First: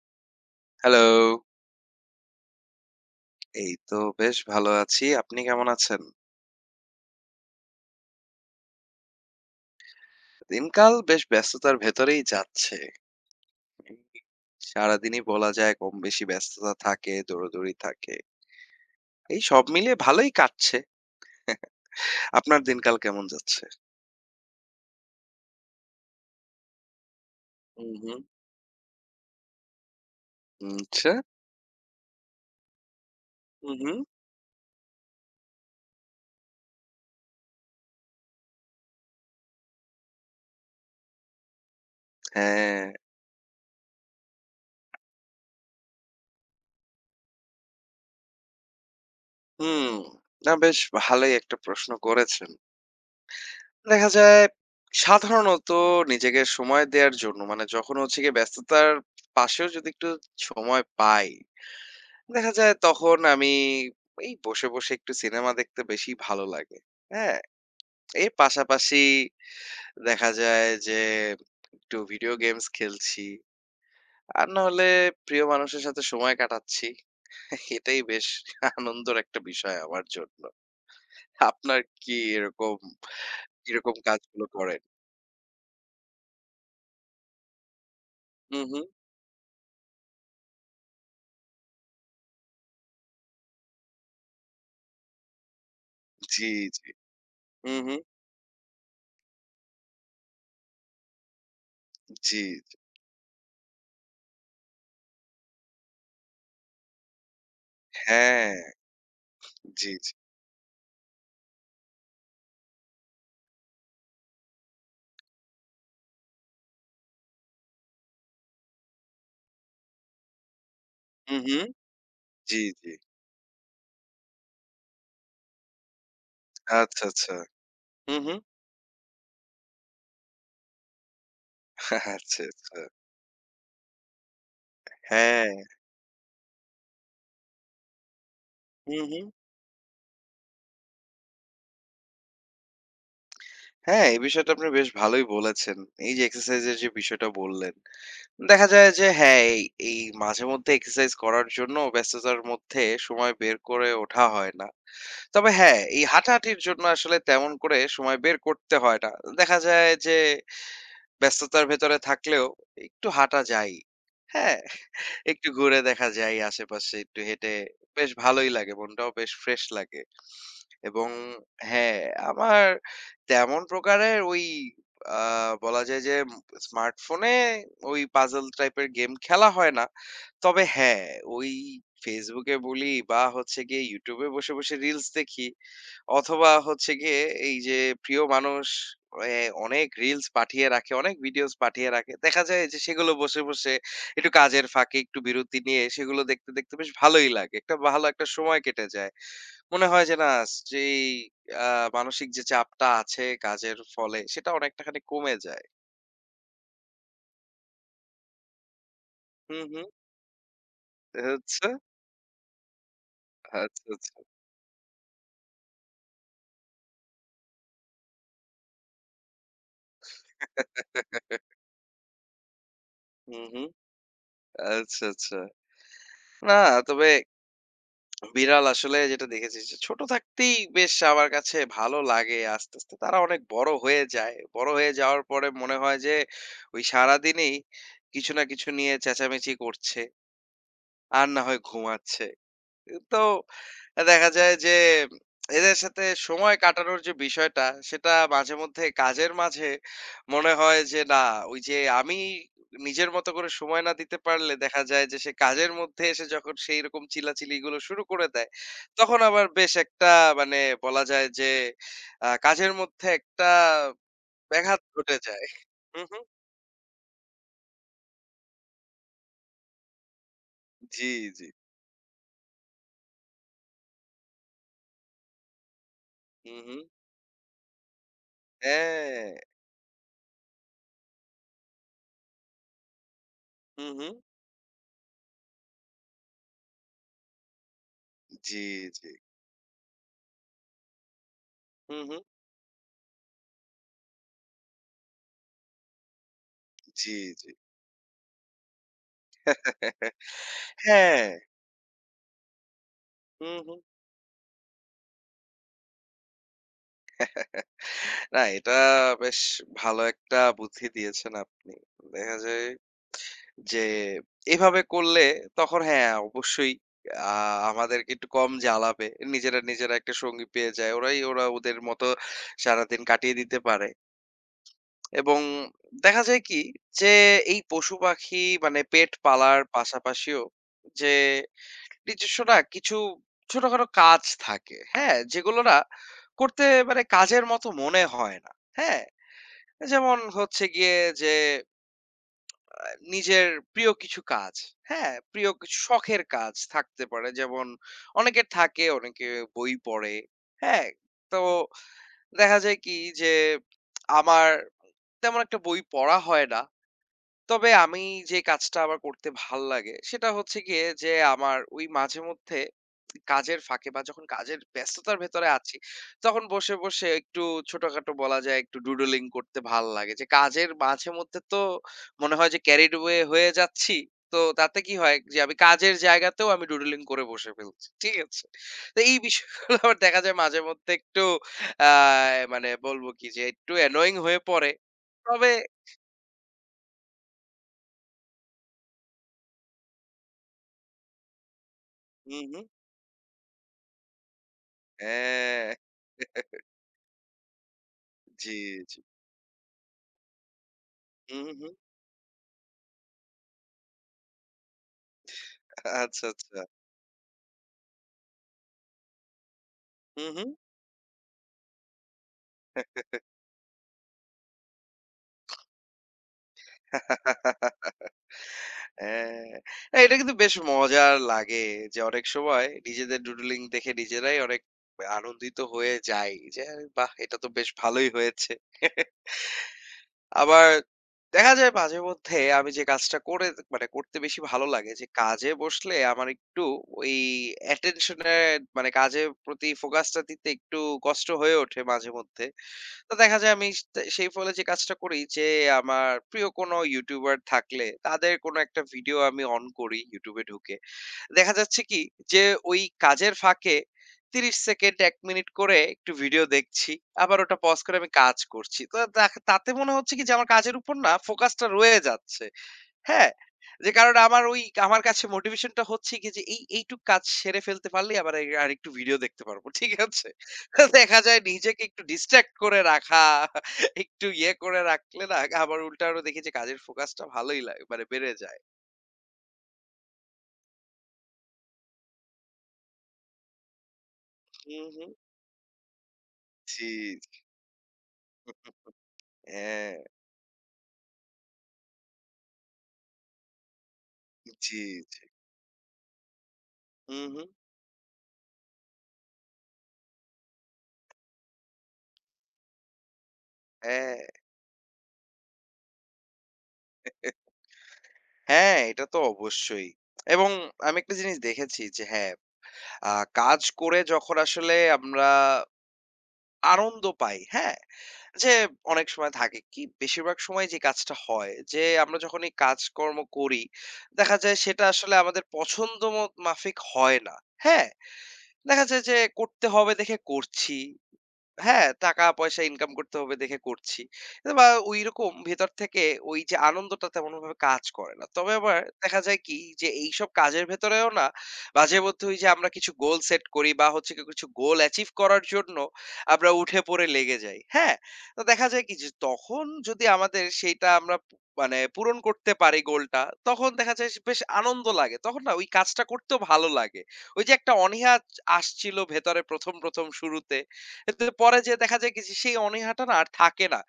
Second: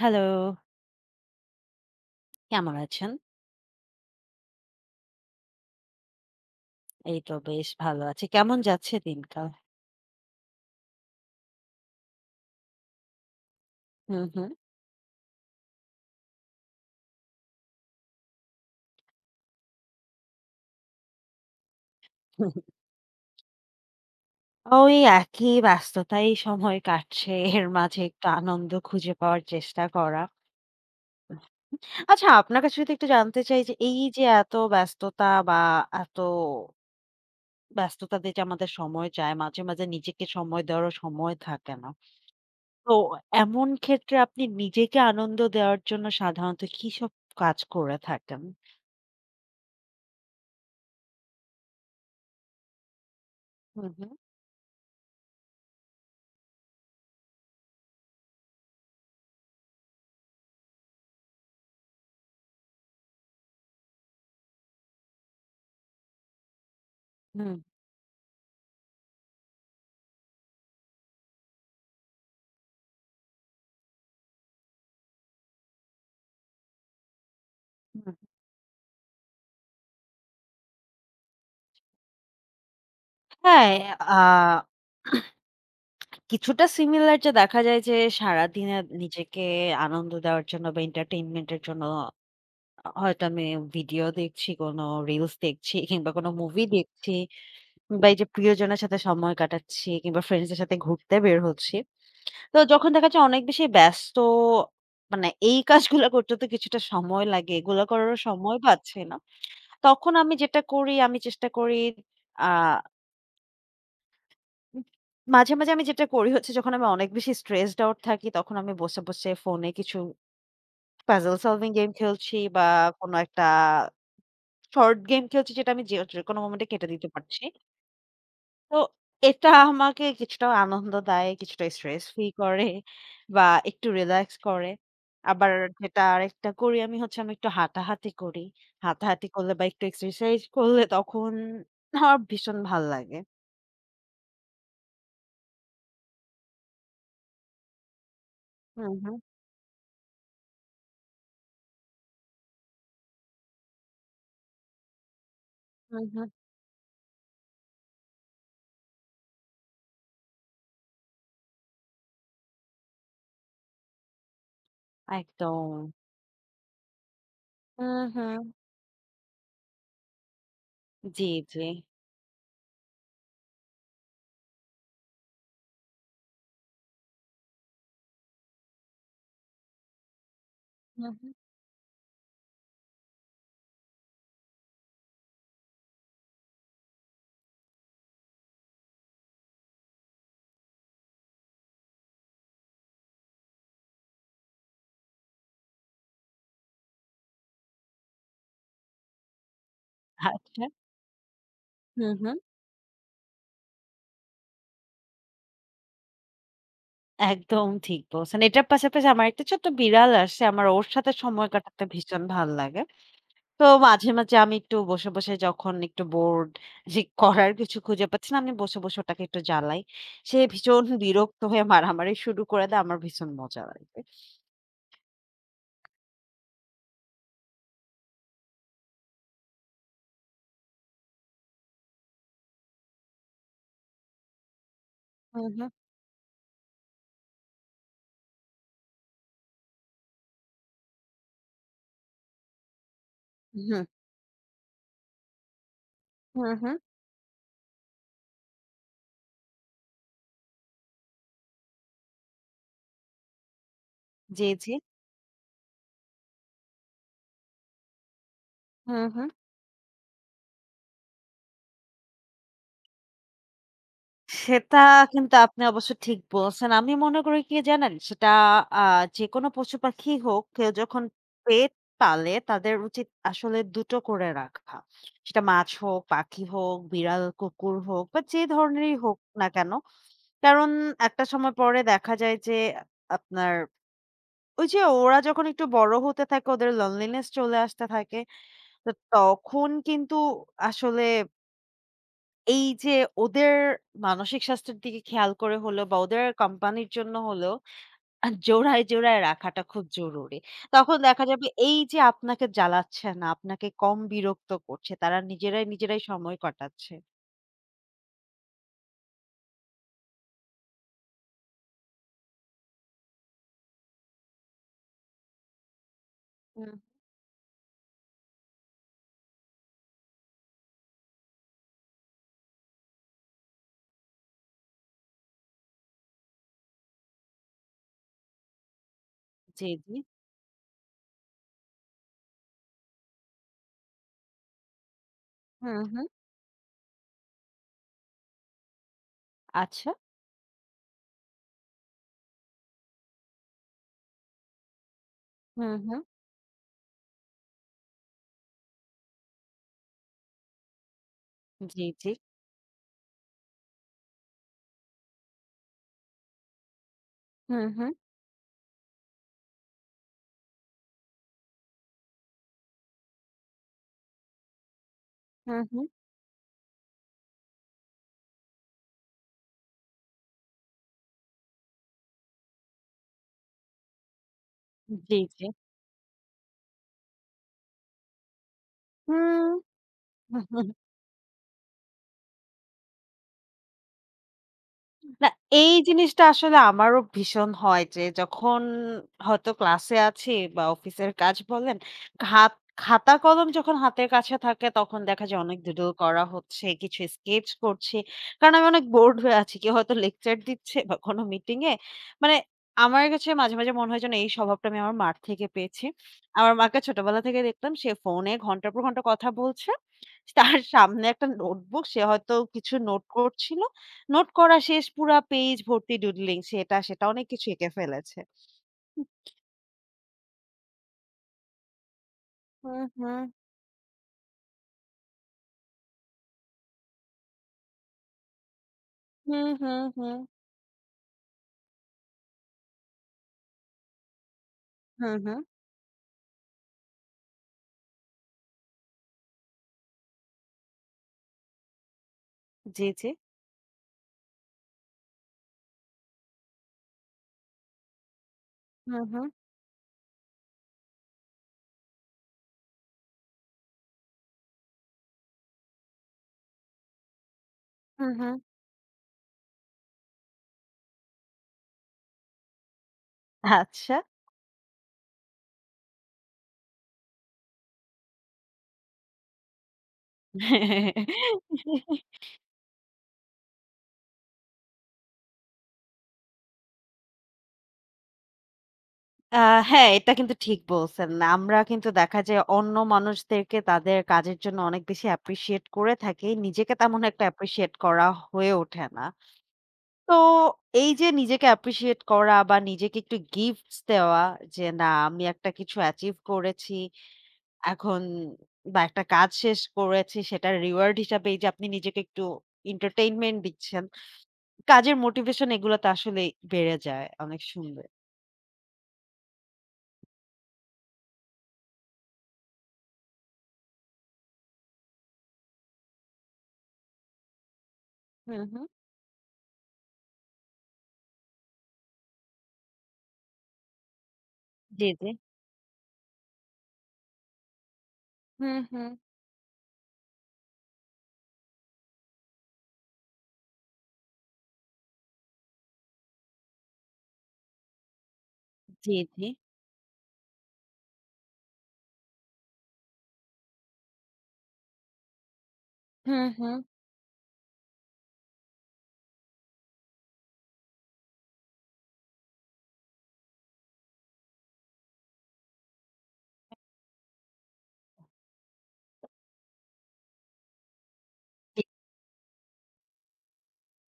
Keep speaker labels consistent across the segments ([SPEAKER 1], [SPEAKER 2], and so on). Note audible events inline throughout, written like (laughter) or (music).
[SPEAKER 1] Hello,
[SPEAKER 2] hello.
[SPEAKER 1] কেমন আছেন?
[SPEAKER 2] এই তো বেশ ভালো আছি। আপনি কেমন আছেন?
[SPEAKER 1] এই তো বেশ ভালো আছি। কেমন যাচ্ছে দিনকাল?
[SPEAKER 2] দিনকাল বেশ ব্যস্ততার ভেতরেই যাচ্ছে।
[SPEAKER 1] হুম, হুম।
[SPEAKER 2] সারাদিনই বলা যায় কম-বেশি ব্যস্ততা থাকে, দৌড়াদৌড়ি থাকে। এই সব মিলিয়ে ভালোই কাটছে। আপনার দিনকাল কেমন যাচ্ছে?
[SPEAKER 1] ওই একই ব্যস্ততায় সময় কাটছে। এর
[SPEAKER 2] হুম,
[SPEAKER 1] মাঝে
[SPEAKER 2] হুম।
[SPEAKER 1] একটু আনন্দ খুঁজে পাওয়ার চেষ্টা করা।
[SPEAKER 2] আচ্ছা।
[SPEAKER 1] আচ্ছা, আপনার কাছে যদি একটু জানতে চাই
[SPEAKER 2] হুম,
[SPEAKER 1] যে
[SPEAKER 2] হুম।
[SPEAKER 1] এই যে এত ব্যস্ততাতে যে আমাদের সময় যায়, মাঝে, মাঝে নিজেকে সময় দেওয়ারও সময় থাকে না।
[SPEAKER 2] হ্যাঁ।
[SPEAKER 1] তো এমন ক্ষেত্রে আপনি নিজেকে আনন্দ দেওয়ার জন্য সাধারণত কিসব কাজ করে থাকেন?
[SPEAKER 2] হুম। না বেশ ভালোই একটা প্রশ্ন করেছেন।
[SPEAKER 1] হুম,
[SPEAKER 2] দেখা
[SPEAKER 1] হুম,
[SPEAKER 2] যায় সাধারণত নিজেকে সময় দেয়ার জন্য মানে যখন হচ্ছে গিয়ে ব্যস্ততার পাশেও যদি একটু সময় পাই দেখা যায় তখন আমি এই বসে, বসে একটু সিনেমা দেখতে বেশি ভালো লাগে। হ্যাঁ?
[SPEAKER 1] হুম,
[SPEAKER 2] এর পাশাপাশি দেখা যায় যে একটু ভিডিও গেমস খেলছি। আর না হলে প্রিয় মানুষের সাথে সময় কাটাচ্ছি। এটাই
[SPEAKER 1] হুম।
[SPEAKER 2] বেশ আনন্দর একটা বিষয় আমার জন্য। আপনার কি এরকম
[SPEAKER 1] হ্যাঁ,
[SPEAKER 2] এরকম
[SPEAKER 1] আ
[SPEAKER 2] কাজগুলো করেন?
[SPEAKER 1] কিছুটা সিমিলার যে দেখা যায় যে
[SPEAKER 2] হুম,
[SPEAKER 1] সারাদিনে
[SPEAKER 2] হুম।
[SPEAKER 1] নিজেকে আনন্দ দেওয়ার জন্য বা entertainment এর জন্য হয়তো আমি ভিডিও দেখছি, কোনো রিলস দেখছি কিংবা কোনো
[SPEAKER 2] জি,
[SPEAKER 1] মুভি
[SPEAKER 2] জি।
[SPEAKER 1] দেখছি
[SPEAKER 2] হুম, হুম।
[SPEAKER 1] বা এই যে প্রিয়জনের সাথে সময় কাটাচ্ছি কিংবা ফ্রেন্ডসদের সাথে ঘুরতে বের হচ্ছি।
[SPEAKER 2] জি,
[SPEAKER 1] তো
[SPEAKER 2] জি।
[SPEAKER 1] যখন দেখা যায় অনেক বেশি ব্যস্ত, মানে এই কাজগুলা করতে তো কিছুটা সময় লাগে। এগুলা করারও
[SPEAKER 2] হ্যাঁ।
[SPEAKER 1] সময় পাচ্ছি না।
[SPEAKER 2] জি, জি।
[SPEAKER 1] তখন আমি যেটা করি, আমি চেষ্টা করি, আ উম মাঝে, মাঝে আমি যেটা করি হচ্ছে যখন আমি অনেক বেশি stressed out থাকি তখন আমি বসে, বসে ফোনে কিছু puzzle
[SPEAKER 2] হুম, হুম।
[SPEAKER 1] solving গেম খেলছি
[SPEAKER 2] জি,
[SPEAKER 1] বা
[SPEAKER 2] জি।
[SPEAKER 1] কোনো একটা শর্ট গেম খেলছি যেটা আমি যে যেকোনো মোমেন্টে কেটে
[SPEAKER 2] আচ্ছা,
[SPEAKER 1] দিতে
[SPEAKER 2] আচ্ছা।
[SPEAKER 1] পারছি।
[SPEAKER 2] হুম, হুম।
[SPEAKER 1] তো এটা আমাকে কিছুটা আনন্দ দেয়, কিছুটা স্ট্রেস ফ্রি
[SPEAKER 2] আচ্ছা,
[SPEAKER 1] করে
[SPEAKER 2] আচ্ছা।
[SPEAKER 1] বা একটু রিল্যাক্স করে।
[SPEAKER 2] হ্যাঁ।
[SPEAKER 1] আবার যেটা আরেকটা করি আমি হচ্ছে আমি একটু হাঁটাহাঁটি করি।
[SPEAKER 2] হুম, হুম।
[SPEAKER 1] হাঁটাহাঁটি করলে বা একটু এক্সারসাইজ করলে তখন আমার ভীষণ ভাল লাগে।
[SPEAKER 2] হ্যাঁ, এই বিষয়টা আপনি বেশ ভালোই বলেছেন। এই যে এক্সারসাইজ এর যে বিষয়টা বললেন, দেখা যায়
[SPEAKER 1] হুম,
[SPEAKER 2] যে
[SPEAKER 1] হুম,
[SPEAKER 2] হ্যাঁ, এই এই মাঝেমধ্যে এক্সারসাইজ করার জন্য ব্যস্ততার মধ্যে সময় বের করে ওঠা হয় না। তবে হ্যাঁ, এই
[SPEAKER 1] হুম, হুম।
[SPEAKER 2] হাঁটাহাঁটির জন্য আসলে তেমন করে সময় বের করতে হয় না। দেখা যায় যে ব্যস্ততার ভেতরে থাকলেও একটু হাঁটা যায়ই। হ্যাঁ, একটু
[SPEAKER 1] একদম।
[SPEAKER 2] ঘুরে দেখা যায় আশেপাশে একটু হেঁটে
[SPEAKER 1] হুম,
[SPEAKER 2] বেশ
[SPEAKER 1] হুম।
[SPEAKER 2] ভালোই লাগে মনটাও বেশ ফ্রেশ লাগে এবং
[SPEAKER 1] জি, জি।
[SPEAKER 2] হ্যাঁ আমার তেমন প্রকারের ওই বলা যায় যে স্মার্টফোনে ওই পাজল টাইপের গেম খেলা হয় না তবে হ্যাঁ
[SPEAKER 1] হুম, হুম।
[SPEAKER 2] ওই ফেসবুকে বলি বা হচ্ছে গিয়ে ইউটিউবে বসে বসে রিলস দেখি অথবা হচ্ছে গিয়ে এই যে প্রিয় মানুষ এ অনেক রিলস পাঠিয়ে রাখে, অনেক ভিডিওস পাঠিয়ে রাখে। দেখা যায় যে সেগুলো বসে, বসে একটু কাজের ফাঁকে একটু বিরতি নিয়ে সেগুলো দেখতে, দেখতে বেশ ভালোই লাগে। একটা ভালো একটা সময় কেটে যায়। মনে হয় যে না
[SPEAKER 1] আচ্ছা।
[SPEAKER 2] যেই আ
[SPEAKER 1] হুম,
[SPEAKER 2] মানসিক
[SPEAKER 1] হুম।
[SPEAKER 2] যে চাপটা আছে কাজের ফলে সেটা অনেকটা খানি কমে যায়।
[SPEAKER 1] একদম ঠিক বলছেন। এটার পাশাপাশি আমার একটা
[SPEAKER 2] হুম,
[SPEAKER 1] ছোট্ট
[SPEAKER 2] হুম।
[SPEAKER 1] বিড়াল আসছে। আমার ওর সাথে সময়
[SPEAKER 2] আচ্ছা,
[SPEAKER 1] কাটাতে ভীষণ ভাল লাগে। তো
[SPEAKER 2] আচ্ছা,
[SPEAKER 1] মাঝে,
[SPEAKER 2] আচ্ছা।
[SPEAKER 1] মাঝে আমি একটু বসে, বসে যখন একটু বোর্ড যে করার কিছু খুঁজে পাচ্ছি না, আমি বসে, বসে ওটাকে একটু জ্বালাই। সে ভীষণ বিরক্ত
[SPEAKER 2] (laughs)
[SPEAKER 1] হয়ে মারামারি শুরু করে দেয়। আমার ভীষণ
[SPEAKER 2] হুম,
[SPEAKER 1] মজা
[SPEAKER 2] হুম।
[SPEAKER 1] লাগে।
[SPEAKER 2] আচ্ছা, আচ্ছা। না তবে বিড়াল আসলে যেটা দেখেছি যে ছোট থাকতেই বেশ আমার কাছে ভালো লাগে। আস্তে, আস্তে তারা অনেক বড় হয়ে যায়। বড় হয়ে যাওয়ার
[SPEAKER 1] হুম,
[SPEAKER 2] পরে
[SPEAKER 1] হুম।
[SPEAKER 2] মনে হয় যে ওই সারাদিনই কিছু না কিছু নিয়ে চেঁচামেচি করছে। আর না হয় ঘুমাচ্ছে। তো
[SPEAKER 1] হুম,
[SPEAKER 2] দেখা যায় যে এদের সাথে
[SPEAKER 1] হুম,
[SPEAKER 2] সময়
[SPEAKER 1] হুম।
[SPEAKER 2] কাটানোর যে বিষয়টা সেটা মাঝে মধ্যে কাজের মাঝে মনে হয় যে না ওই যে আমি নিজের মতো করে সময় না দিতে
[SPEAKER 1] জি,
[SPEAKER 2] পারলে
[SPEAKER 1] জি।
[SPEAKER 2] দেখা যায় যে সে কাজের মধ্যে এসে যখন সেই রকম চিল্লাচিলি গুলো শুরু করে দেয়
[SPEAKER 1] হুম,
[SPEAKER 2] তখন
[SPEAKER 1] হুম।
[SPEAKER 2] আবার বেশ একটা মানে বলা যায় যে কাজের মধ্যে একটা
[SPEAKER 1] সেটা
[SPEAKER 2] ব্যাঘাত ঘটে
[SPEAKER 1] কিন্তু
[SPEAKER 2] যায়।
[SPEAKER 1] আপনি অবশ্য
[SPEAKER 2] হুম,
[SPEAKER 1] ঠিক
[SPEAKER 2] হুম।
[SPEAKER 1] বলছেন। আমি মনে করি কি জানেন? সেটা আ যেকোনো পশু-পাখি হোক, কেউ যখন
[SPEAKER 2] জি, জি।
[SPEAKER 1] পেট পালে তাদের উচিত আসলে ২টো টো করে রাখা। সেটা মাছ হোক, পাখি
[SPEAKER 2] হুম,
[SPEAKER 1] হোক,
[SPEAKER 2] হুম।
[SPEAKER 1] বিড়াল, কুকুর হোক বা যে ধরনেরই হোক
[SPEAKER 2] হ্যাঁ।
[SPEAKER 1] না কেন। কারণ একটা সময় পরে দেখা যায় যে আপনার
[SPEAKER 2] হুম, হুম।
[SPEAKER 1] ওই যে ওরা যখন একটু বড় হতে থাকে ওদের loneliness চলে আসতে থাকে।
[SPEAKER 2] জি,
[SPEAKER 1] তো
[SPEAKER 2] জি।
[SPEAKER 1] তখন কিন্তু আসলে
[SPEAKER 2] হুম, হুম।
[SPEAKER 1] এই যে ওদের মানসিক স্বাস্থ্যের দিকে খেয়াল করে হলেও বা ওদের কোম্পানির
[SPEAKER 2] জি,
[SPEAKER 1] জন্য
[SPEAKER 2] জি।
[SPEAKER 1] হলেও জোড়ায়, জোড়ায় রাখাটা খুব জরুরি। তখন
[SPEAKER 2] হ্যাঁ,
[SPEAKER 1] দেখা যাবে এই যে আপনাকে জ্বালাচ্ছে না,
[SPEAKER 2] হুম,
[SPEAKER 1] আপনাকে
[SPEAKER 2] হুম।
[SPEAKER 1] কম বিরক্ত করছে, তারা নিজেরাই, নিজেরাই সময় কাটাচ্ছে।
[SPEAKER 2] না এটা বেশ ভালো একটা বুদ্ধি দিয়েছেন আপনি। দেখা যায় যে এভাবে করলে তখন হ্যাঁ,
[SPEAKER 1] হুম।
[SPEAKER 2] অবশ্যই আ আমাদেরকে একটু কম জ্বালাবে। নিজেরা, নিজেরা একটা সঙ্গী পেয়ে যায়। ওরাই ওরা ওদের মতো সারাদিন কাটিয়ে দিতে পারে। এবং দেখা যায় কি যে এই পশু-পাখি মানে পেট পালার
[SPEAKER 1] জি, জি।
[SPEAKER 2] পাশাপাশিও যে নিজস্ব না কিছু ছোটখাটো কাজ থাকে, হ্যাঁ? যেগুলো না
[SPEAKER 1] হুম, হুম।
[SPEAKER 2] করতে মানে কাজের মতো মনে হয় না, হ্যাঁ?
[SPEAKER 1] আচ্ছা।
[SPEAKER 2] যেমন হচ্ছে গিয়ে যে আ নিজের প্রিয় কিছু কাজ, হ্যাঁ? প্রিয়
[SPEAKER 1] হুম,
[SPEAKER 2] কিছু
[SPEAKER 1] হুম।
[SPEAKER 2] শখের কাজ থাকতে পারে। যেমন অনেকের থাকে, অনেকে বই পড়ে, হ্যাঁ? তো
[SPEAKER 1] জি, জি।
[SPEAKER 2] দেখা যায় কি যে আমার তেমন একটা বই পড়া হয় না।
[SPEAKER 1] হুম,
[SPEAKER 2] তবে
[SPEAKER 1] হুম।
[SPEAKER 2] আমি যে কাজটা আমার করতে ভাল লাগে সেটা হচ্ছে গিয়ে যে আমার ওই মাঝে মধ্যে কাজের ফাঁকে বা যখন কাজের ব্যস্ততার ভেতরে
[SPEAKER 1] হুম,
[SPEAKER 2] আছি
[SPEAKER 1] হুম।
[SPEAKER 2] তখন বসে বসে একটু ছোটখাটো বলা যায় একটু ডুডলিং করতে ভাল লাগে যে কাজের মাঝে মধ্যে তো মনে হয় যে ক্যারিড ওয়ে হয়ে যাচ্ছি তো তাতে কি হয়
[SPEAKER 1] জি,
[SPEAKER 2] যে
[SPEAKER 1] জি।
[SPEAKER 2] আমি কাজের জায়গাতেও আমি ডুডলিং করে বসে ফেলছি ঠিক আছে তো এই
[SPEAKER 1] হুম।
[SPEAKER 2] বিষয়গুলো আবার দেখা যায় মাঝে মধ্যে একটু মানে বলবো কি যে একটু অ্যানোয়িং হয়ে পড়ে
[SPEAKER 1] না,
[SPEAKER 2] তবে
[SPEAKER 1] এই জিনিসটা আসলে আমারও ভীষণ হয় যে যখন হয়তো ক্লাসে আছি বা অফিসের কাজ বলেন,
[SPEAKER 2] হম
[SPEAKER 1] হাত খাতা কলম যখন হাতের কাছে থাকে তখন দেখা যায় অনেক
[SPEAKER 2] হ্যাঁ।
[SPEAKER 1] ডুডল করা হচ্ছে, কিছু স্কেচ করছি। কারণ
[SPEAKER 2] জি,
[SPEAKER 1] আমি অনেক
[SPEAKER 2] জি।
[SPEAKER 1] বোর্ড হয়ে আছি। কেউ হয়তো লেকচার দিচ্ছে বা কোনো
[SPEAKER 2] হুম,
[SPEAKER 1] মিটিং
[SPEAKER 2] হুম।
[SPEAKER 1] এ। মানে আমার কাছে মাঝে, মাঝে মনে হয় যেন এই স্বভাবটা আমি আমার মার থেকে পেয়েছি।
[SPEAKER 2] আচ্ছা,
[SPEAKER 1] আমার
[SPEAKER 2] আচ্ছা।
[SPEAKER 1] মাকে ছোটবেলা থেকে দেখতাম সে ফোনে ঘন্টার পর ঘন্টা কথা বলছে।
[SPEAKER 2] হুম, হুম।
[SPEAKER 1] তার সামনে একটা নোটবুক সে হয়তো কিছু নোট করছিল। নোট করা শেষ পুরা পেজ ভর্তি ডুডলিং, সেটা অনেক কিছু এঁকে ফেলেছে।
[SPEAKER 2] হ্যাঁ। না, এটা কিন্তু বেশ মজার লাগে যে অনেক সময়
[SPEAKER 1] হুম,
[SPEAKER 2] নিজেদের
[SPEAKER 1] হুম,
[SPEAKER 2] ডুডলিং দেখে নিজেরাই অনেক আনন্দিত হয়ে যাই যে, "আরে বাহ! এটা তো বেশ ভালোই হয়েছে।"
[SPEAKER 1] হুম, হুম, হুম,
[SPEAKER 2] আবার দেখা যায় মাঝে মধ্যে আমি যে কাজটা করে মানে করতে বেশি ভালো লাগে যে
[SPEAKER 1] হুম, হুম।
[SPEAKER 2] কাজে বসলে আমার একটু ওই attention এর মানে কাজের প্রতি ফোকাসটা দিতে একটু কষ্ট হয়ে ওঠে মাঝে মধ্যে।
[SPEAKER 1] জি, জি।
[SPEAKER 2] তো দেখা যায় আমি স সেই ফলে যে কাজটা করি যে আমার প্রিয় কোনো ইউটিউবার থাকলে তাদের কোনো একটা
[SPEAKER 1] হুম,
[SPEAKER 2] ভিডিও
[SPEAKER 1] হুম,
[SPEAKER 2] আমি অন করি YouTube এ ঢুকে। দেখা যাচ্ছে কি যে ওই কাজের ফাঁকে ৩০ সেকেন্ড ১ মিনিট করে একটু ভিডিও দেখছি। আবার ওটা পজ করে আমি
[SPEAKER 1] হুম, হুম।
[SPEAKER 2] কাজ করছি। তো দেখ তাতে মনে হচ্ছে কি যে আমার কাজের উপর না ফোকাসটা রয়ে যাচ্ছে। হ্যাঁ, যে
[SPEAKER 1] আচ্ছা।
[SPEAKER 2] কারণে আমার ওই আমার কাছে মোটিভেশন টা হচ্ছে গিয়ে যে এই এইটুক কাজ সেরে ফেলতে পারলেই আবার আরেকটু ভিডিও দেখতে পারবো। (laughs) ঠিক আছে? দেখা যায় নিজেকে একটু ডিস্ট্রাক্ট করে রাখা, একটু ইয়ে করে রাখলে না আবার উল্টা আরো দেখি যে কাজের ফোকাসটা ভালোই লাগে মানে বেড়ে যায়।
[SPEAKER 1] আ হ্যাঁ, এটা কিন্তু ঠিক বলছেন। আমরা কিন্তু দেখা যায় অন্য মানুষদেরকে তাদের কাজের জন্য অনেক
[SPEAKER 2] হুম,
[SPEAKER 1] বেশি
[SPEAKER 2] হুম।
[SPEAKER 1] অ্যাপ্রিশিয়েট করে থাকি। নিজেকে
[SPEAKER 2] জি,
[SPEAKER 1] তেমন একটা
[SPEAKER 2] জি।
[SPEAKER 1] অ্যাপ্রিশিয়েট করা হয়ে ওঠে না।
[SPEAKER 2] হ্যাঁ,
[SPEAKER 1] তো এই যে নিজেকে অ্যাপ্রিশিয়েট করা বা নিজেকে একটু গিফটস দেওয়া যে,
[SPEAKER 2] জি,
[SPEAKER 1] না
[SPEAKER 2] জি।
[SPEAKER 1] আমি একটা কিছু অ্যাচিভ করেছি।
[SPEAKER 2] হুম, হুম।
[SPEAKER 1] এখন বা একটা কাজ শেষ করেছি সেটার রিওয়ার্ড হিসাবে এই যে আপনি নিজেকে একটু এন্টারটেইনমেন্ট দিচ্ছেন।
[SPEAKER 2] হ্যাঁ,
[SPEAKER 1] কাজের মোটিভেশন এগুলো তো আসলেই বেড়ে যায় অনেক সুন্দর।
[SPEAKER 2] হ্যাঁ, এটা তো অবশ্যই। এবং আমি একটা জিনিস দেখেছি যে হ্যাঁ, আ কাজ করে যখন আসলে আমরা আনন্দ পাই, হ্যাঁ?
[SPEAKER 1] হুম,
[SPEAKER 2] যে
[SPEAKER 1] হুম।
[SPEAKER 2] অনেক সময় থাকে কি বেশিরভাগ সময় যে কাজটা হয় যে আমরা যখন এই কাজকর্ম করি দেখা যায় সেটা
[SPEAKER 1] জি, জি।
[SPEAKER 2] আসলে আমাদের পছন্দ মত মাফিক হয় না হ্যাঁ
[SPEAKER 1] হুম,
[SPEAKER 2] দেখা
[SPEAKER 1] হুম।
[SPEAKER 2] যায় যে করতে হবে দেখে করছি হ্যাঁ, টাকা-পয়সা ইনকাম করতে হবে দেখে করছি। বা ঐরকম ভেতর থেকে ওই যে আনন্দটা তেমনভাবে কাজ করে না। তবে আবার
[SPEAKER 1] জি,
[SPEAKER 2] দেখা
[SPEAKER 1] জি।
[SPEAKER 2] যায় কি যে এইসব কাজের ভেতরেও না মাঝে মধ্যে ওই যে আমরা কিছু গোল সেট করি বা হচ্ছে গিয়ে কিছু গোল অ্যাচিভ করার জন্য
[SPEAKER 1] হুম,
[SPEAKER 2] আমরা
[SPEAKER 1] হুম।
[SPEAKER 2] উঠে পড়ে লেগে যাই। হ্যাঁ? তো দেখা যায় কি যে তখন যদি আমাদের সেইটা আমরা পু মানে পূরণ করতে পারি গোলটা, তখন দেখা যায় বেশ আনন্দ লাগে। তখন না ওই কাজটা করতেও ভালো লাগে। ওই যে একটা অনীহা আসছিল ভেতরে ১ম শুরুতে। কিন্তু পরে
[SPEAKER 1] জি।
[SPEAKER 2] যেয়ে দেখা যায় কি যে সেই অনীহাটা না আর থাকে না।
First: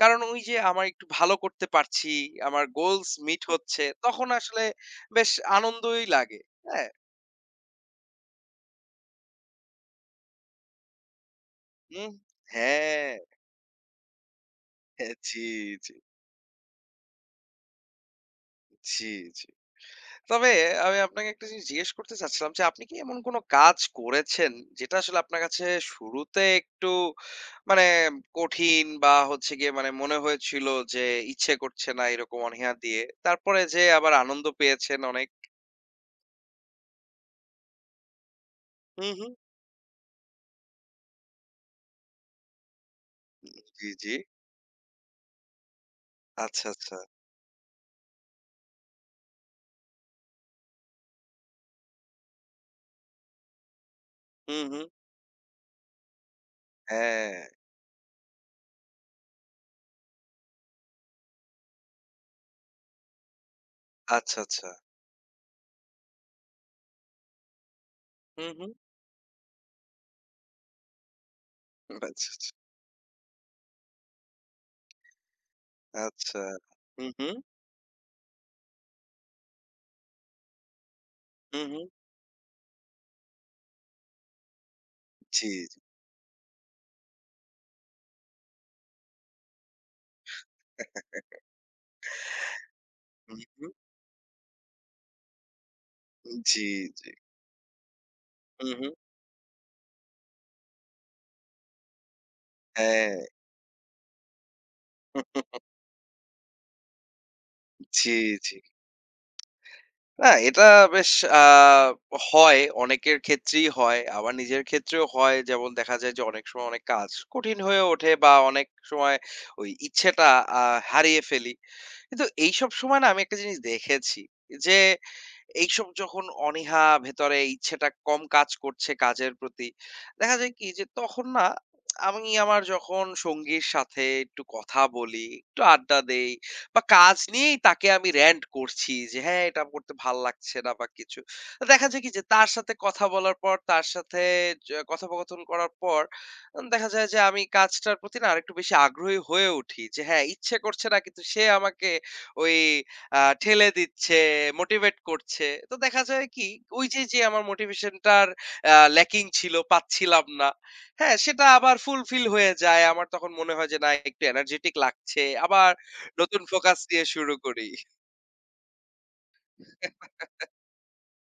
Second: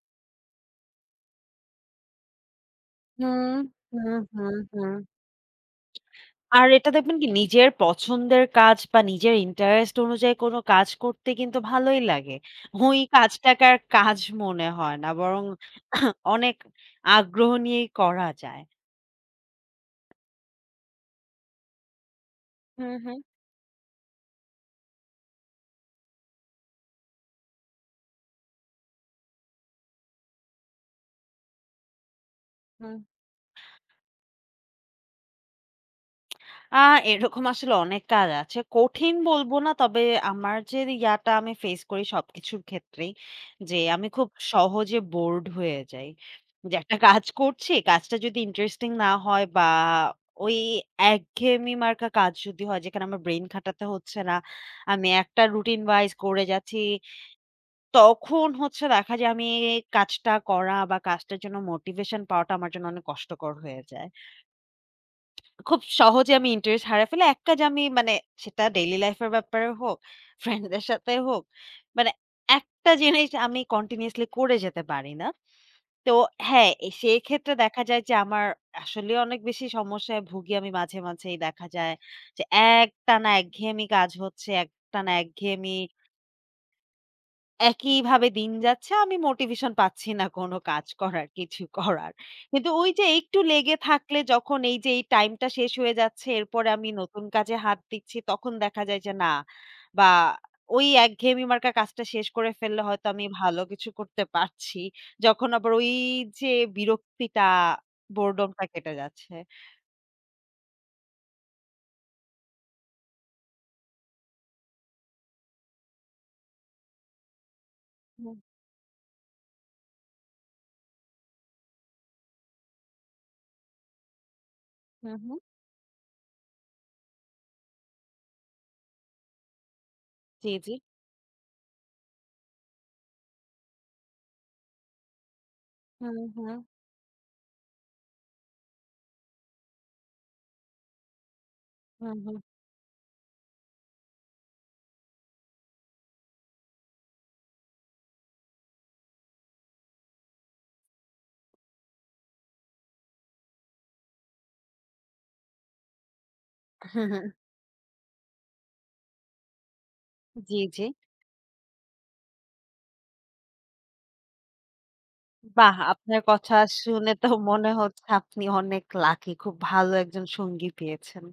[SPEAKER 2] কারণ ওই যে আমার একটু ভালো করতে পারছি, আমার goals meet
[SPEAKER 1] হুম,
[SPEAKER 2] হচ্ছে,
[SPEAKER 1] হুম,
[SPEAKER 2] তখন
[SPEAKER 1] হুম,
[SPEAKER 2] আসলে
[SPEAKER 1] হুম।
[SPEAKER 2] বেশ আনন্দই লাগে।
[SPEAKER 1] আর
[SPEAKER 2] হ্যাঁ?
[SPEAKER 1] এটা দেখবেন কি নিজের পছন্দের কাজ বা নিজের ইন্টারেস্ট অনুযায়ী কোনো কাজ করতে কিন্তু ভালোই
[SPEAKER 2] হুম,
[SPEAKER 1] লাগে। ওই
[SPEAKER 2] হ্যাঁ,
[SPEAKER 1] কাজটাকে আর কাজ মনে হয় না
[SPEAKER 2] হ্যাঁ, জি,
[SPEAKER 1] বরং
[SPEAKER 2] জি,
[SPEAKER 1] অনেক আগ্রহ নিয়েই করা যায়।
[SPEAKER 2] জি, জি। তবে আমি আপনাকে একটা জিনিস জিজ্ঞেস করতে চাচ্ছিলাম যে আপনি
[SPEAKER 1] হুম,
[SPEAKER 2] কি এমন
[SPEAKER 1] হুম,
[SPEAKER 2] কোন কাজ করেছেন যেটা আসলে আপনার কাছে শুরুতে একটু মানে কঠিন বা হচ্ছে গিয়ে মানে মনে হয়েছিল যে ইচ্ছে করছে না এরকম অনীহা
[SPEAKER 1] হুম।
[SPEAKER 2] দিয়ে। তারপরে যেয়ে আবার আনন্দ পেয়েছেন অনেক?
[SPEAKER 1] আ এরকম আসলে অনেক কাজ আছে।
[SPEAKER 2] হু,
[SPEAKER 1] কঠিন
[SPEAKER 2] হু।
[SPEAKER 1] বলব না। তবে আমার যে ইয়াটা আমি ফেস করি সবকিছুর ক্ষেত্রেই যে
[SPEAKER 2] জি,
[SPEAKER 1] আমি
[SPEAKER 2] জি।
[SPEAKER 1] খুব সহজে বোরড হয়ে যাই।
[SPEAKER 2] আচ্ছা,
[SPEAKER 1] যে
[SPEAKER 2] আচ্ছা।
[SPEAKER 1] একটা কাজ করছি, কাজটা যদি ইন্টারেস্টিং না হয় বা ওই একঘেয়েমি মার্কা কাজ যদি হয় যেখানে আমার ব্রেইন খাটাতে হচ্ছে না।
[SPEAKER 2] হুম, হুম।
[SPEAKER 1] আমি একটা রুটিন ওয়াইজ করে যাচ্ছি।
[SPEAKER 2] হ্যাঁ।
[SPEAKER 1] তখন হচ্ছে দেখা যায় আমি কাজটা করা বা কাজটার জন্য মোটিভেশন পাওয়াটা আমার জন্য অনেক কষ্টকর হয়ে যায়।
[SPEAKER 2] আচ্ছা, আচ্ছা।
[SPEAKER 1] খুব সহজে আমি ইন্টারেস্ট হারায় ফেলি। এক কাজ আমি, মানে
[SPEAKER 2] হুম,
[SPEAKER 1] সেটা
[SPEAKER 2] হুম।
[SPEAKER 1] ডেইলি লাইফ এর ব্যাপারে হোক, ফ্রেন্ডদের সাথে হোক, মানে
[SPEAKER 2] আচ্ছা, আচ্ছা।
[SPEAKER 1] একটা জিনিস আমি কন্টিনিউয়াসলি করে যেতে পারি না। তো
[SPEAKER 2] আচ্ছা।
[SPEAKER 1] হ্যাঁ, এ
[SPEAKER 2] হুম, হুম।
[SPEAKER 1] সেক্ষেত্রে দেখা যায় যে আমার আসলে অনেক বেশি সমস্যায় ভুগি আমি মাঝে, মাঝেই
[SPEAKER 2] হুম,
[SPEAKER 1] দেখা
[SPEAKER 2] হুম।
[SPEAKER 1] যায় যে একটানা একঘেয়েমি কাজ হচ্ছে, একটানা
[SPEAKER 2] জি,
[SPEAKER 1] একঘেয়েমি
[SPEAKER 2] জি।
[SPEAKER 1] একইভাবে দিন যাচ্ছে, আমি মোটিভেশন পাচ্ছি না কোন কাজ করার, কিছু করার। কিন্তু ওই যে একটু
[SPEAKER 2] হুম, হুম।
[SPEAKER 1] লেগে থাকলে, যখন এই যে এই টাইমটা শেষ হয়ে যাচ্ছে,
[SPEAKER 2] জি,
[SPEAKER 1] এরপরে আমি
[SPEAKER 2] জি।
[SPEAKER 1] নতুন কাজে হাত দিচ্ছি তখন
[SPEAKER 2] হুম,
[SPEAKER 1] দেখা
[SPEAKER 2] হুম।
[SPEAKER 1] যায় যে না, বা ওই একঘেয়েমি মার্কা কাজটা শেষ করে ফেললে হয়তো
[SPEAKER 2] হ্যাঁ।
[SPEAKER 1] আমি ভালো কিছু করতে পারছি। যখন আবার ওই যে বিরক্তিটা,
[SPEAKER 2] জি, জি।
[SPEAKER 1] বোরডমটা কেটে যাচ্ছে।
[SPEAKER 2] না এটা বেশ আ হয়। অনেকের ক্ষেত্রেই হয়। আবার নিজের ক্ষেত্রেও হয়। যেমন দেখা যায় যে অনেক সময় অনেক কাজ কঠিন হয়ে ওঠে বা
[SPEAKER 1] হুম,
[SPEAKER 2] অনেক সময় ওই ইচ্ছেটা আ হারিয়ে ফেলি। কিন্তু এইসব সময় না আমি একটা জিনিস দেখেছি যে
[SPEAKER 1] হুম, হুম।
[SPEAKER 2] এইসব যখন অনীহা ভেতরে ইচ্ছেটা কম কাজ করছে কাজের প্রতি, দেখা যায়
[SPEAKER 1] জি,
[SPEAKER 2] কি
[SPEAKER 1] জি।
[SPEAKER 2] যে তখন না আমি আমার যখন সঙ্গীর সাথে একটু কথা বলি, একটু আড্ডা
[SPEAKER 1] হুম,
[SPEAKER 2] দেই
[SPEAKER 1] হুম,
[SPEAKER 2] বা কাজ নিয়েই তাকে আমি rant করছি যে, "হ্যাঁ, এটা করতে ভাল লাগছে না" বা কিছু। তো দেখা যায় কি
[SPEAKER 1] হুম,
[SPEAKER 2] যে
[SPEAKER 1] হুম।
[SPEAKER 2] তার সাথে কথা বলার পর, তার সাথে কথোপকথন করার পর দেখা যায় যে আমি কাজটার প্রতি না আরেকটু বেশি আগ্রহী হয়ে উঠি যে হ্যাঁ, ইচ্ছে করছে না কিন্তু সে আমাকে ওই ঠেলে দিচ্ছে, মোটিভেট করছে। তো দেখা যায় কি ওই
[SPEAKER 1] (laughs)
[SPEAKER 2] যে,
[SPEAKER 1] হুম,
[SPEAKER 2] যে
[SPEAKER 1] হুম,
[SPEAKER 2] আমার মোটিভেশনটার ল্যাকিং ছিল, পাচ্ছিলাম না।
[SPEAKER 1] জি, জি।
[SPEAKER 2] হ্যাঁ, সেটা আবার ফুলফিল হয়ে যায়। আমার তখন মনে হয় যে না একটু এনার্জেটিক লাগছে। আবার
[SPEAKER 1] বাহ! আপনার
[SPEAKER 2] নতুন
[SPEAKER 1] কথা
[SPEAKER 2] ফোকাস দিয়ে
[SPEAKER 1] শুনে তো
[SPEAKER 2] শুরু করি।
[SPEAKER 1] মনে হচ্ছে আপনি অনেক লাকি। খুব ভালো একজন সঙ্গী পেয়েছেন।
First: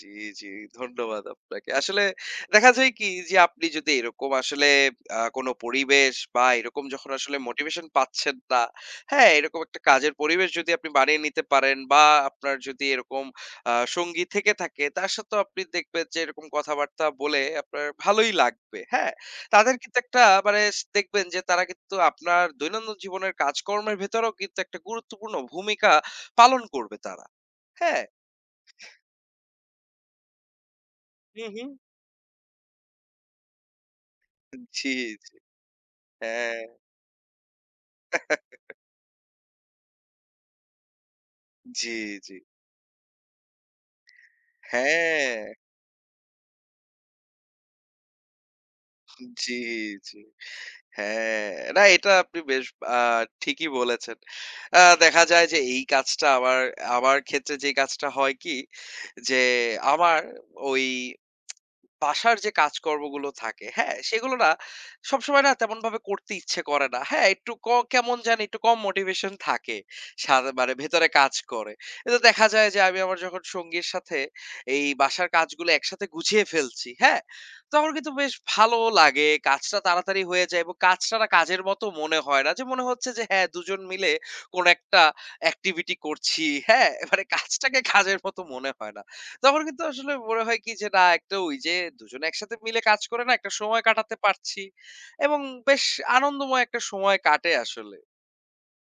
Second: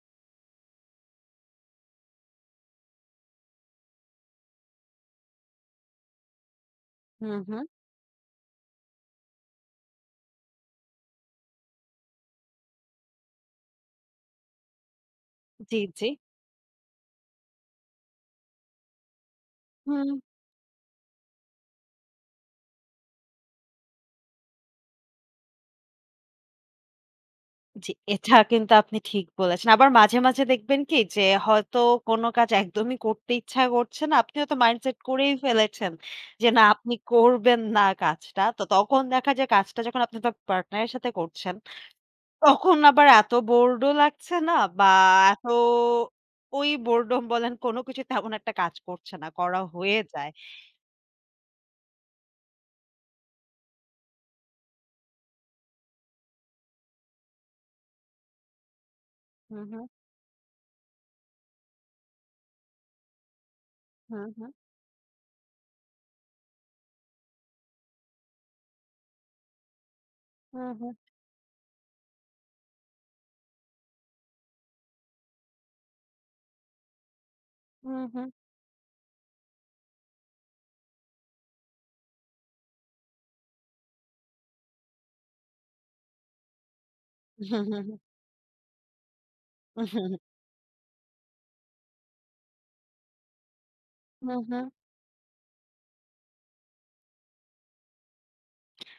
[SPEAKER 2] জি, জি। ধন্যবাদ আপনাকে। আসলে দেখা যায় কি যে আপনি যদি এরকম আসলে কোন পরিবেশ বা এরকম যখন আসলে
[SPEAKER 1] হুম, হুম।
[SPEAKER 2] মোটিভেশন পাচ্ছেন না, হ্যাঁ? এরকম একটা কাজের পরিবেশ যদি আপনি বানিয়ে নিতে পারেন বা আপনার যদি এরকম সঙ্গী থেকে থাকে তার সাথেও আপনি
[SPEAKER 1] জি,
[SPEAKER 2] দেখবেন
[SPEAKER 1] জি।
[SPEAKER 2] যে এরকম কথাবার্তা বলে আপনার ভালোই লাগবে, হ্যাঁ? তাদের কিন্তু
[SPEAKER 1] হুম,
[SPEAKER 2] একটা মানে দেখবেন যে তারা কিন্তু আপনার দৈনন্দিন জীবনের কাজকর্মের ভেতরেও কিন্তু একটা গুরুত্বপূর্ণ ভূমিকা পালন করবে তারা।
[SPEAKER 1] জি,
[SPEAKER 2] হ্যাঁ?
[SPEAKER 1] এটা কিন্তু আপনি ঠিক বলেছেন। আবার মাঝে, মাঝে দেখবেন কি যে
[SPEAKER 2] হু, হু।
[SPEAKER 1] হয়তো কোনো কাজ একদমই করতে ইচ্ছা করছে না। আপনি হয়তো
[SPEAKER 2] জি।
[SPEAKER 1] মাইন্ডসেট করেই ফেলেছেন যে
[SPEAKER 2] হ্যাঁ,
[SPEAKER 1] না, আপনি করবেন না কাজটা। তো তখন দেখা যায় কাজটা যখন আপনি আপনার পার্টনারের সাথে করছেন
[SPEAKER 2] জি, জি।
[SPEAKER 1] তখন আবার এত বোরড ও লাগছে না বা
[SPEAKER 2] হ্যাঁ,
[SPEAKER 1] এত ওই বোরডম বলেন কোনো কিছু তেমন একটা কাজ করছে না।
[SPEAKER 2] জি,
[SPEAKER 1] করা হয়ে
[SPEAKER 2] জি।
[SPEAKER 1] যায়।
[SPEAKER 2] হ্যাঁ, না এটা আপনি বেশ আ ঠিকই বলেছেন। দেখা যায় যে এই কাজটা আমার আমার ক্ষেত্রে যে কাজটা হয় কি যে
[SPEAKER 1] হুম, হুম,
[SPEAKER 2] আমার ওই বাসার যে কাজকর্মগুলো থাকে, হ্যাঁ?
[SPEAKER 1] হুম,
[SPEAKER 2] সেগুলো না
[SPEAKER 1] হুম,
[SPEAKER 2] সবসময় না তেমনভাবে করতে ইচ্ছে করে না। হ্যাঁ, একটু ক কেমন জানি একটু কম মোটিভেশন থাকে। সাদ
[SPEAKER 1] হুম,
[SPEAKER 2] মানে
[SPEAKER 1] হুম,
[SPEAKER 2] ভেতরে কাজ করে। কিন্তু দেখা যায় যে আমি আমার যখন সঙ্গীর সাথে এই বাসার কাজগুলো একসাথে গুছিয়ে ফেলছি, হ্যাঁ? তখন
[SPEAKER 1] হুম, হুম,
[SPEAKER 2] কিন্তু
[SPEAKER 1] হুম,
[SPEAKER 2] বেশ ভালো লাগে। কাজটা তাড়াতাড়ি হয়ে যায় এবং কাজটা না কাজের মতো মনে হয় না। যে মনে হচ্ছে যে হ্যাঁ, দুজন মিলে কোনো একটা এক্টিভিটি করছি, হ্যাঁ? মানে
[SPEAKER 1] হুম,
[SPEAKER 2] কাজটাকে
[SPEAKER 1] হুম,
[SPEAKER 2] কাজের মতো মনে হয় না। তখন কিন্তু আসলে
[SPEAKER 1] হুম।
[SPEAKER 2] মনে হয় কি যে না একটা ওই যে দুজনে একসাথে মিলে কাজ করে না একটা সময় কাটাতে
[SPEAKER 1] হুম
[SPEAKER 2] পারছি
[SPEAKER 1] হুম।
[SPEAKER 2] এবং বেশ আনন্দময় একটা সময় কাটে আসলে।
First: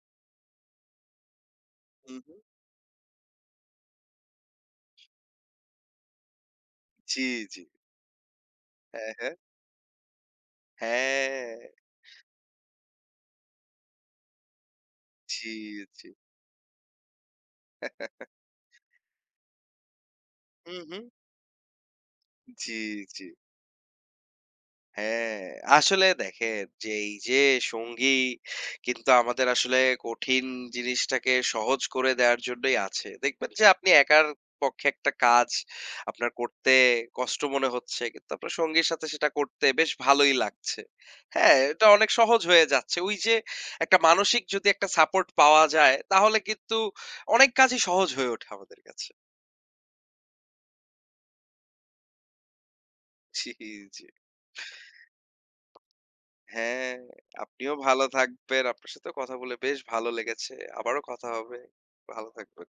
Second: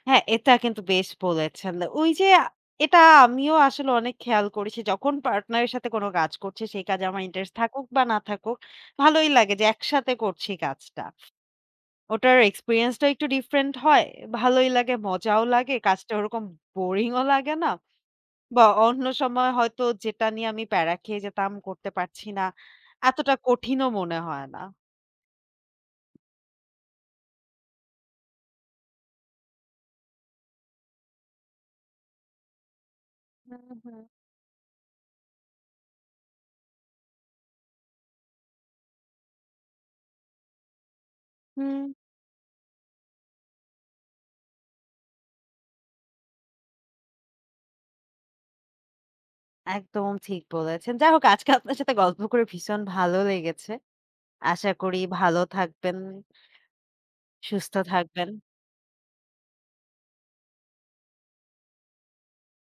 [SPEAKER 1] হ্যাঁ, এটা কিন্তু বেশ বলেছেন। ওই
[SPEAKER 2] হুম,
[SPEAKER 1] যে
[SPEAKER 2] হুম।
[SPEAKER 1] এটা আমিও আসলে অনেক খেয়াল করেছি। যখন পার্টনার এর সাথে কোনো কাজ করছি, সেই কাজে আমার
[SPEAKER 2] জি,
[SPEAKER 1] ইন্টারেস্ট
[SPEAKER 2] জি।
[SPEAKER 1] থাকুক বা না থাকুক,
[SPEAKER 2] হ্যাঁ,
[SPEAKER 1] ভালোই
[SPEAKER 2] হ্যাঁ।
[SPEAKER 1] লাগে যে একসাথে করছি কাজটা।
[SPEAKER 2] হ্যাঁ,
[SPEAKER 1] ওটার এক্সপেরিয়েন্স টা একটু ডিফারেন্ট হয়। ভালোই লাগে, মজাও
[SPEAKER 2] জি,
[SPEAKER 1] লাগে,
[SPEAKER 2] জি।
[SPEAKER 1] কাজটা ওরকম বোরিং ও লাগে না।
[SPEAKER 2] (laughs)
[SPEAKER 1] বা অন্য সময় হয়তো যেটা নিয়ে আমি
[SPEAKER 2] হুম,
[SPEAKER 1] প্যারা
[SPEAKER 2] হুম।
[SPEAKER 1] খেয়ে যেতাম, করতে পারছি না,
[SPEAKER 2] জি, জি।
[SPEAKER 1] এতটা কঠিনও মনে হয় না।
[SPEAKER 2] হ্যাঁ, আসলে দেখেন যে এই যে সঙ্গী কিন্তু আমাদের আসলে কঠিন জিনিসটাকে সহজ করে দেওয়ার জন্যই আছে। দেখবেন
[SPEAKER 1] হুম,
[SPEAKER 2] যে আপনি
[SPEAKER 1] হুম।
[SPEAKER 2] একার পক্ষে একটা কাজ আপনার করতে কষ্ট মনে হচ্ছে কিন্তু আপনার সঙ্গীর সাথে সেটা করতে বেশ ভালোই লাগছে। হ্যাঁ, এটা
[SPEAKER 1] হুম।
[SPEAKER 2] অনেক সহজ হয়ে যাচ্ছে। ওই যে একটা মানসিক যদি একটা সাপোর্ট পাওয়া যায় তাহলে কিন্তু অনেক কাজই সহজ হয়ে ওঠে আমাদের কাছে।
[SPEAKER 1] একদম ঠিক বলেছেন। যাই হোক আজকে আপনার সাথে গল্প করে ভীষণ ভালো
[SPEAKER 2] জি,
[SPEAKER 1] লেগেছে।
[SPEAKER 2] জি।
[SPEAKER 1] আশা করি ভালো থাকবেন,
[SPEAKER 2] হ্যাঁ, আপনিও
[SPEAKER 1] সুস্থ
[SPEAKER 2] ভালো
[SPEAKER 1] থাকবেন।
[SPEAKER 2] থাকবেন। আপনার সাথেও কথা বলে বেশ ভালো লেগেছে। আবারও কথা হবে। ভালো থাকবেন।